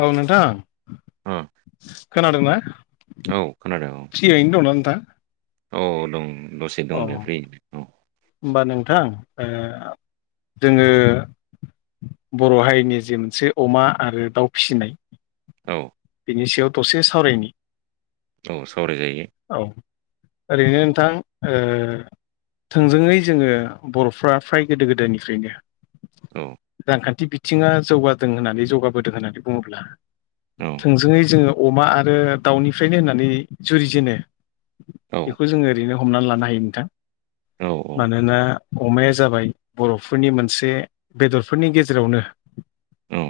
औ नोंथां ओ खोनादों ना औ खोनादों औ औ औ दं दसे अ दं दे फ्रि औ होमबा नोंथां ओ जोङो बर' हारिनि जि मोनसे अमा आरो दाउ फिसिनाय औ बिनि सायाव दसे सावरायनि। औ सावरायजायो औ ओरैनो नोंथां ओ थोंजोङै जोङो बर'फ्रा फ्राय गोदो गोदायनिफ्रायनो औ रांखान्थि बिथिङा जौगादों होननानै जौगाबोदों होननानै बुङोब्ला औ थोंजोङै जोङो अमा आरो दाउनिफ्रायनो होननानै जुरिजेनो औ बेखौ जोंङो ओरैनो हमनानै लानो हायो नोंथां। औ मानोना अमाया जाबाय बर'फोरनि मोनसे बेदरफोरनि गेजेरावनो औ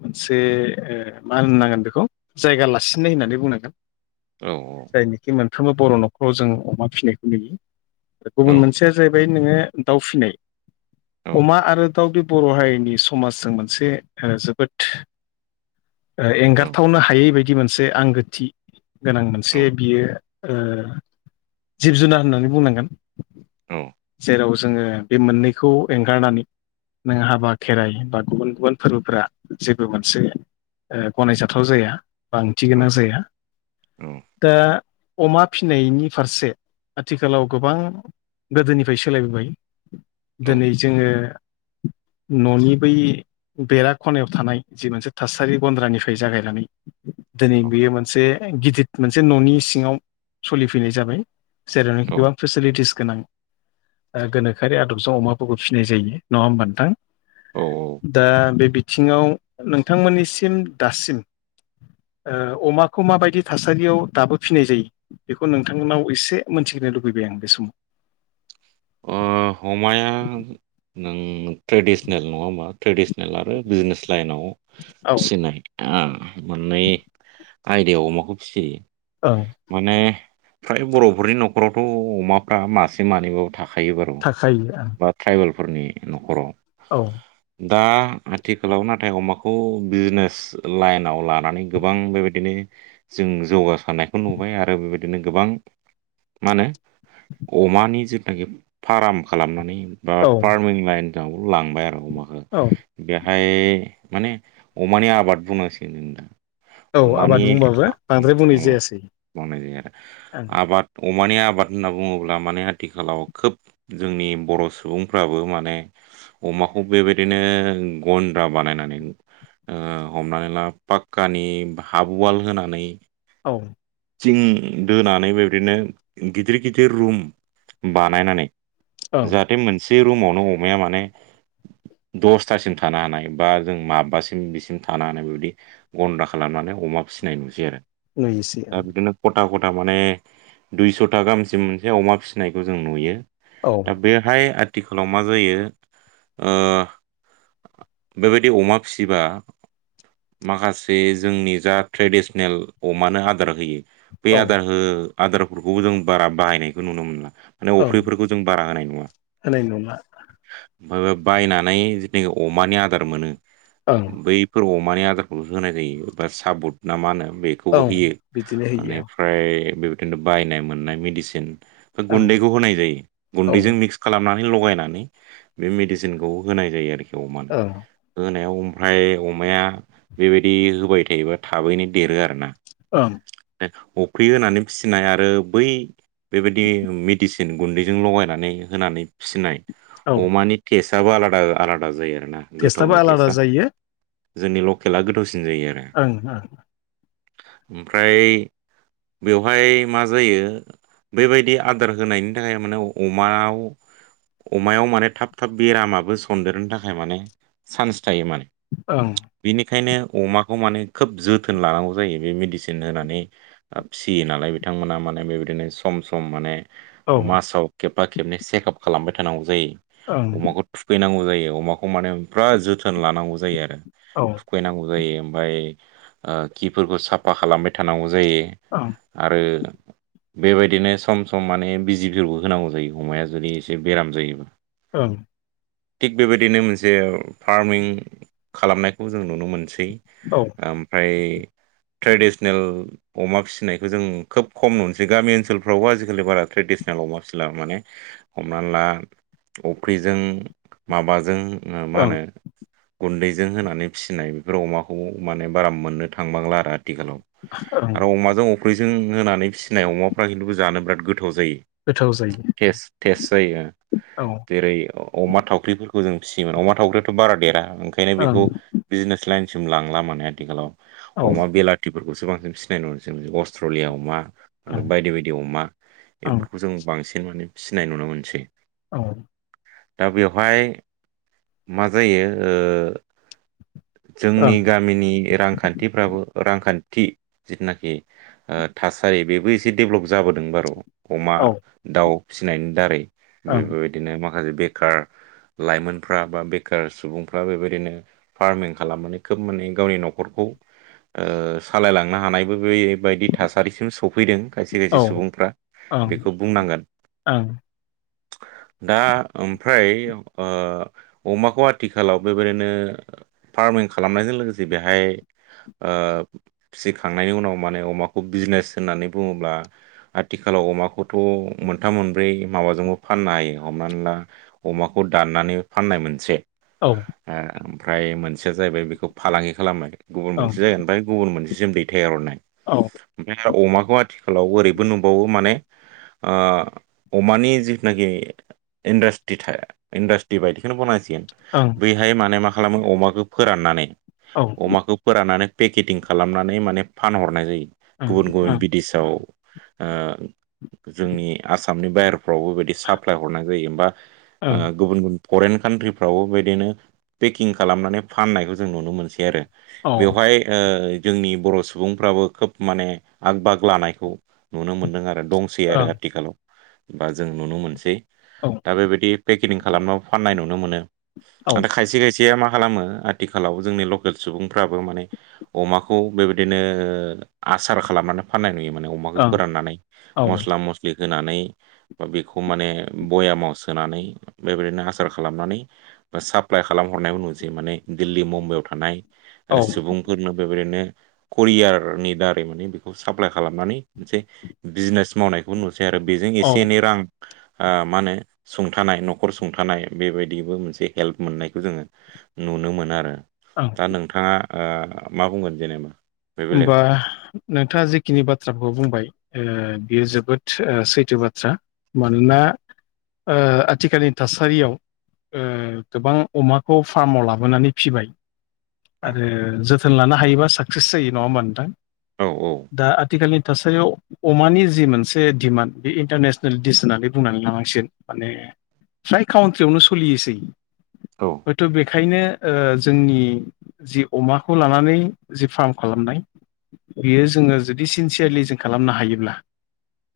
मोनसे ओ मा होननो नांगोन बेखौ जायगा लासिननाय होननानै बुंनांगोन। औ जायनिखि मोनफ्रोमबो बर' न'खराव जों अमा फिसिनायखौ नुयो। आरो गुबुन मोनसेया जाहैबाय नोङो दाउ फिनाय अमा आरो दाउ बर' हारिनि समाजजों मोनसे ओ जोबोद ओ एंगारथावनो हायै बायदि मोनसे आंगोथि गोनां मोनसे बियो ओ जिब जुनार होननानै बुंनांगोन जेराव जोङो बे मोननैखौ एंगारनानै नों हाबा खेराइ बा गुबुन गुबुन फोरबोफोरा जेबो मोनसे ओ गनायजाथाव जाया। बा ओंथि गोनां जाया। दा अमा फिनायनि फारसे आथिखालाव गोबां गोदोनिफ्राय सोलायबोबाय दोनै जोङो [inaudible] न'नि बै बेरा खनायाव थानाय जि मोनसे थासारि गन्द्रानिफ्राय जागायनानै दोनै बेयो मोनसे गिदिद मोनसे न'नि सिङाव सलिफैनाय जाबाय। जेरावनाखि औ गोबां फेसिलिटिस गोनां ओ गोनोखोआरि आदबजों अमाफोरखौ फिनाय जायो नङा होमबा नोंथां? ओ दा बे बिथिङाव नोंथांमोननिसिम दासिम ओ अमाखौ माबायदि थासारियाव दाबो फिनाय जायो बेखौ नोंथांमोननाव एसे मोनथिनो लुबैबाय आं बे समाव अ अमाया नों ट्रेडिसनेल नङा होमबा? ट्रेडिसनेल आरो बिजनेस लाइनाव औ फिसिनाय। आ मोननै आयदायाव अमाखौ फिसियो ओं माने फ्राय बर'फोरनि न'खरावथ' अमाफ्रा मासे मानैबाबो थाखा खायो बारु थाखायो बा ट्राइबेलफोरनि न'खराव। औ दा आथिखालाव नाथाय अमाखौ बिजनेस लाइनाव लानानै गोबां बेबायदिनो जों जौगासारनायखौ नुबाय आरो बेबायदिनो गोबां मा होनो अमानि जितुनि फार्म खालामनानै बा औ फार्मिं लाइनाव लांबाय आरो अमाखो औ बे फ्राय माने अमानि आबाद बुंनांसिगोन जों नोंथां। औ आबाद अमाानि बुंबाबो बांद्राय [unintelligible] बुंनाय जायासै मावनाय जायो आरो। ओं आबाद अमानि आबाद होनना बुङोब्ला माने आथिखालाव खोब जोंनि बर' सुबुंफ्राबो माने अमाखौ बेबायदिनो गन्द्रा बा बानायनानै ओ हमनानै ला पाक्कानि हाफ वाल होनानै औ थिं दोनानै बेबायदिनो गिदिर गिदिर रुम बानायनानै ओं जाहाथे मोनसे रुमावनो अमाया माने [inaudible] दसथासिम थानो हानाय बा जों माबबासिम बिसिम थानो हानाय बेबायदि गन्दा खालामनानै अमा फिसिनाय नुसै आरो। [unintelligible] दा बिदिनो खथा खथा माने दुइस'था गाहामसिम मोनसे अमा फिसिनायखौ जों नुयो। ओं दा बेहाय आथिखालाव मा जायो ओ बेबायदि अमा फिसिबा माखासे जोंनि जा ट्रेडिसनेल अमानो आदार होयो बे औ आदार हो आदारफोरखौबो जों बारा बाहायनायखौ नुनो मोनला। माने औ अफ्रिफोरखौ जों बारा होनाय नुवा। होनाय नंला ओमफ्राय बायनानै जेनाखि अमानि आदार मोनो ओं बैफोर अम अमानि आदारखौ होनाय जायो एबा साबुद ना मा होनो बेखौबो औ होयो। बिदिनो होयो। बे बेबादिनो बायनाय मोननाय मेदिसिन ओं गुन्दैखौ होनाय जायो औ गुन्दैजों मिक्स खालामनानै बिदिनो लगायनानै बे मेडिसिनखौ होनाय जायो आरोखि अमानो। औ होनायाव फ्राय अमाया बेबायदि होबाय थायोबा थाबैनो देरो आरो ना। थां अफ्रि होनानै फिसिनाय आरो बै बेबायदि मेडिसिन गुन्दैजों लगायनानै होनानै फिसिनाय। औ अमानि टेस्टआबो आलादा आलादा जायो आरो। टेस्टाबो आलादा जायो। जोंनि लकेला गोथावसिन जायो आरो ओं ओमफ्राय बेवहाय मा जायो बैबायदि आदार होनायनि थाखाय माने अमायाव अमायाव माने थाब थाब बेरामाबो सन्देरनो थाखाय माने चान्स थायो माने। औ बेंखायनो अमाखौ माने खोब जोथोन लानांगौ जायो बे मेदिसिन मसिन होनानै फिसियो नालाय बिथांमोना माने बेबायदिनो सम सम माने। ओं मासाव खेबबा खेबनै चेकआप खालामबाय थानांगौ जायो अमाखौ थुखैनांगौ जायो। अमाखौ माने फुराद जोथोन लानांगौ जायो आरो औ ओं थुखैनांगौ जायो ओमफ्राय। खिफोरखौ साफा खालामबाय थानांगौ जायो औ आरो। बेबायदिनो सम सम माने बिजिफोरखौ होनांगौ जायो अमाया जुदि एसे बेराम जायोबा औ थिग बेबायदिनो मोनसे फार्मिं खालामनायखौ जों नुनो मोनसै। ओं औ ओमफ्राय ट्रेडिसनेल अमा फिसिनायखौ जों खोब खम नुनोसै गामि ओनसोलफ्रावबो आजिखालि बारा ट्रेडिसनेल। दमा सिला माने हमना ला अफ्रिजों माबाजों। मानो ओं गन्दै जों होनानै फिसिनाय बेफोर अमाखौ माने बारा मोननो थांबांला आरो दा। आथिखालाव ओं आरो अमाजों अख्रिजों होनानै फिसिनाय अमाफ्रा खिन्थु जानो बिराद गद गोथाव जायो जेस जायो। औ ओं जेरै अमा थावख्रिफोरखौ जों फिसियोमोन अमा थावख्रियाथ' बारा देरा ओंखायनो औ बेखौ बिजनेस लाइन। जोम लांला माने आथिखालाव ओं अमा बेलाथिफोरखौसो बांसिन सिनाय न जों अस्ट्रलिया अमा। ओं बायदि बायदि अमा औ ओं बेफोरखौ जों बांसिन माने फिनाय नुनो मोनसै। औ। दा बेवहाय मा जायो। जोंनि ओं गामिनि रांखान्थिफ्राबो रां। खान्थि जिथुनाखि थासारि बेबो एसे दडेभलप जाबोदों बार' अमा औ दाउ फिसिनायनि दारै बेफोरबायदिनो माखासे बेखार लाइमोनफ्रा बा बेखार सुबुंफ्रा बेबायदिनो फार्मिं खालामनानै खोब माने गावनि न'खरखौ। सालायलांनो हानायबो बेबायदि थासारिसिम सफैदों। खायसे खायसे सुबुंफ्रा बेखौ बुंनांगोन औ दा ओमफ्राय अमाखौ आथिखालाव बेबायदिनो र फार्मिं खालामनायजों लोगोसे बेहाय फिसिखांनायनि उनाव माने अमाखौ बिजनेस होननानै बुङोब्ला आथिखालाव अमाखौथ' मोनथाम मोनब्रै माबाजोंबो फाननो हायो हमनानै ला अमाखौ दाननानै फाननाय मोनसे। औ ओमफ्राय मोनसेया जाहैबाय बेखौ फालांगि खालामबाय। गुबुन ओं मोनसे जागोन ओमफ्राय गुबुन मोनसे जम दैथायनाय औ ओमफ्राय। अमाखौ आथिखालाव ओरैबो नुबावो माने अमानि जिथुनाखि इन्डास्ट्रि थाया इन्डास्ट्रि बायदिखौनो बनायसिग ओं बैहाय माने मा खालामो अमाखौ फोराननानै औ ओं अमाखौ फोराननानै। पेकेटिं खालामनानै माने फानहरनाय जायो ओं गुबुन गुबुन बिदेशाव। जोंनि आसामनि बाहेरफ्रावबोबायदि साप्लाय हरनाय जायोबा। ओं गुबुन गुबुन फरेन कान्ट्रिफ्रावबो बेदिनो पेकिं खालामनानै फाननायखौ जों नुनो मोनसै आरो औ बेवहाय जोंनि बर' सुबुंफ्राबो खोब माने आग बाग लानायखौ नुनो मोनदों आरो। दंसै ओं औ आरो आथिखालाव बा जों नुनो मोनसै ओं दा बेबायदि। लिं खालामनाय फाननाय नुनो मोनो आा खायसे खायसे। खिया मा खालामो आथिखालाव जोंनि लकेल सुबुंफ्राबो माने अमाखौ। खौ बेबायदिनो आसार खालामनानै फाननाय नुयोमोन। फोरनानै औ म होनानै बा बेखौ माने बयामाव सोनानै बेबायदिनो आसार खालामनानै। ब साप्लााय खालाम हरनायबो नुजै माने दिल्ली मुम्बाइयाव थानाय औ औ सुबुंफोरनो बे बिरैनो करियारनि दारै माने बेखौ साप्लााय खालामनानै मोनसे बिजनेस मावनायखौ नु ै आरो बेजों एसे ओं एनै रां मा होनो सुंथानाय न'खर सुंथानाय बेबायदिबो मोनसे हेल्प मोननायखौ जोङो नुनो मोन आरो दा नोंथाङा मा बुंगोन जेनेबा बे बेलायाव होमबा नोंथाङा जिेखिनि बाथ्राफोरखौ बुंबाय बियो जोब जोबोद सैथो बाथ्रा मानोना आथिखालनि थासारियाव गोबां अमाखौ फार्माव लाबोनानै फिबाय आरो जोथोन लानो हायोबा साक्सेस जायो नङा होमा नोंथां औ दा आथिखालनि थासारियाव अमानि जि मोनसे डिमान्ड बे इन्टारनेसनेल दिडिस होननानै बुंनानै लानांसिन माने फ्राय काउन्ट्रियावनो सोलियोसै हयथ' बे ओखायनो जोंनि जि अमाखौ लानानै जि फार्म खालामनाय बियो जोङो जुदि सिनसियारलि जों खालामनो हायोब्ला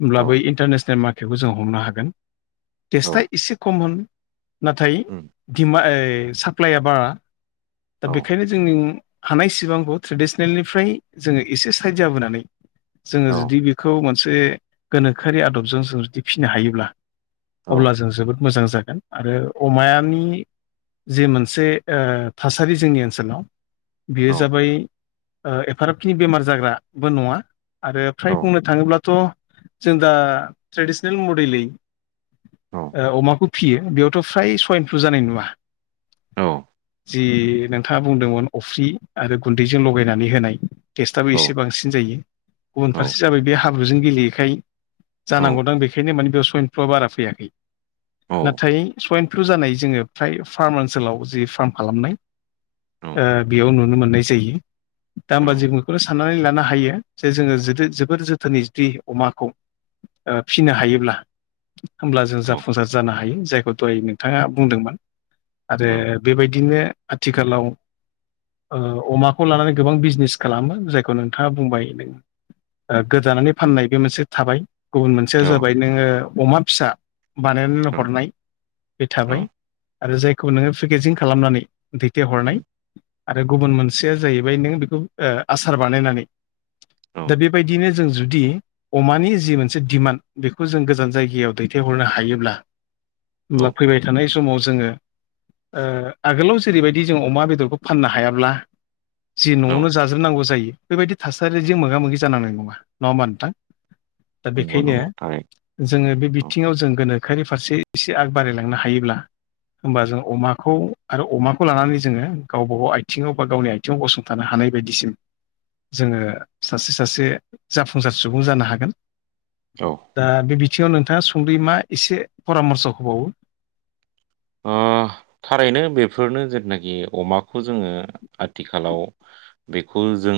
होमब्ला बै औ इन्टारनेसनेल मार्केटखौ जों हमनो हागोन औ टेस्टआ एसे खममोन। नाथाय उम दिमा साप्लाइया बारा दा औ बेखायनो जोंनि हानाय सिबांखौ ट्रेडिसनेलनिफ्राय जोङो एसे साइड जाबोनानै जोङो औ जुदि बेखौ मोनसे गोनोखोआरि आदबजों जों जुदि फिसिनो हायोब्ला औ अब्ला जों जोबोद मोजां जागोन आरो अमानि जि मोनसे थासारि जोंनि ओनसोलाव बेयो औ जाबाय एफाराबखिनि बेमार जाग्राबो नङा आरो फ्राय औ बुंनो थाङोब्लाथ' जों दा ट्रेडिसनेल मडेलै औ अमाखौ फियो बेयावथ' फ्राय सइनफ्लु जानाय नुवा औ। जि नोंथाङा बुंदोंमोन अफ्रि आरो गुन्दैजों लगायनानै होनाय टेस्टआबो एसे बांसिन जायो गुबुन औ फारसे जाबाय बे हाब्रुजों गेलेयैखाय औ जानांगौ दं बेखायनो माने बेयाव सयन फ्लआ बारा फैयाखै नाथाय सयन जानाय जोङो फ्राय फार्म ओनसोलाव जि फार्म खालामनाय ओ बेयाव नुनो मोननाय। जायो दा होमबा जिकुनु साननानै ला। ना हायो जे जोङो जोबोर जोथोनै जुदि अमाखौ। ओ फिनो हायोब्ला। होमब्ला जों जाफुंसार जानो हायो जायखौ दहै नोंथाङा बुंदोंमोन। आरो बेबायदिनो आथिखालाव ओ। अमाखौ लानानै गोबां बिजनेस खालामो जायखौ नोंथाङा बुंबाय नों। गोदानानै फाननाय बे मोनसे थाबाय गुबुन मोनसेया जाबाय नोङो अमा फिसा। बानायनानै हरनाय बे औ थाबाय आरो जायखौ नोङो पेकेजिं खालामनानै दैथायहरनाय आरो गुबुन मोनसेया जाहैबाय नों बेखौ ओ आसार बानायनानै दा बेबायदिनो जों जुदि अमानि जि मोनसे दिमान्ड बेखौ जों गोजान जायगायाव दैथायहरनो हायोब्ला औ होमब्ला फैबाय थानाय समाव जोङो ओ आगोलाव जेरैबायदि जों अमा बेदरखौ फाननो हायाब्ला जि न'आवनो जाजोबनांगौ जायो। बेबायदि थासारिजों मोगा मोगि जानांनाय नङा। नङा होमबा नोंथां? दा नंगौ बेखायनो नंगौ थारै जोङो बे औ बिथिङाव जों गोनोख। खारि फारसे एसे आग बारायलांनो हायोब्ला। होमबा जों अमाखौ आरो अमाखौ लानानै जोङो गावबागाव आथिङाव बा गावनि आथि आथिं गसंथानो हानाय बायदिसिम। जोङो सासे सासे जाफुंसार सुबुं जानो हागोन। औ दा बे आथिङयाव नोंथाङा सुंद्रि मा एसे परामर्स होबावो। ओ थारैनो बेफोरनो जेथनाखि अमाखौ जोङो आथिखालाव बेखौ जों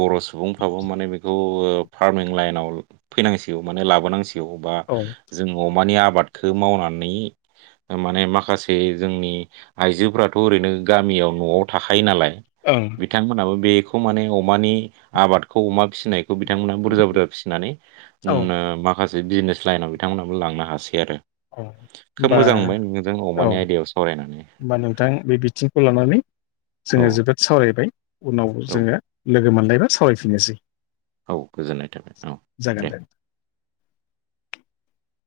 बर' सुबुंफ्राबो माने बेखौ ओ फार्मिं लाइनाव फैनांसिगौ माने लाबोनांसि गेव बा औ जों अमानि आबादखो मावनानै ओ माने मा खासे जोंनि आइजोफ्राथ' ओरैनो गामियाव न'आव थाखायो नालाय। ओं बिथांमोनाबो बेखौ माने अमानि आबादखौ अमा फिसिनाय खौ बिथांमोना बुरजा बुरजा फिसिनानै औ उम नो माखासे बिजनेस लाइनाव बिथांमोनाबो लांनो हासै आरो। अ होमबा जों औ अमानि आयदायाव सावराय होमबा नोंथां बे बिथिंखौ लानानै औ जोङो जोबोद सावरायबाय उनाव औ जोङो लोगो मोनलायबा सावरायफिनोसै। औ गोजोननाय थाबाय औ दे।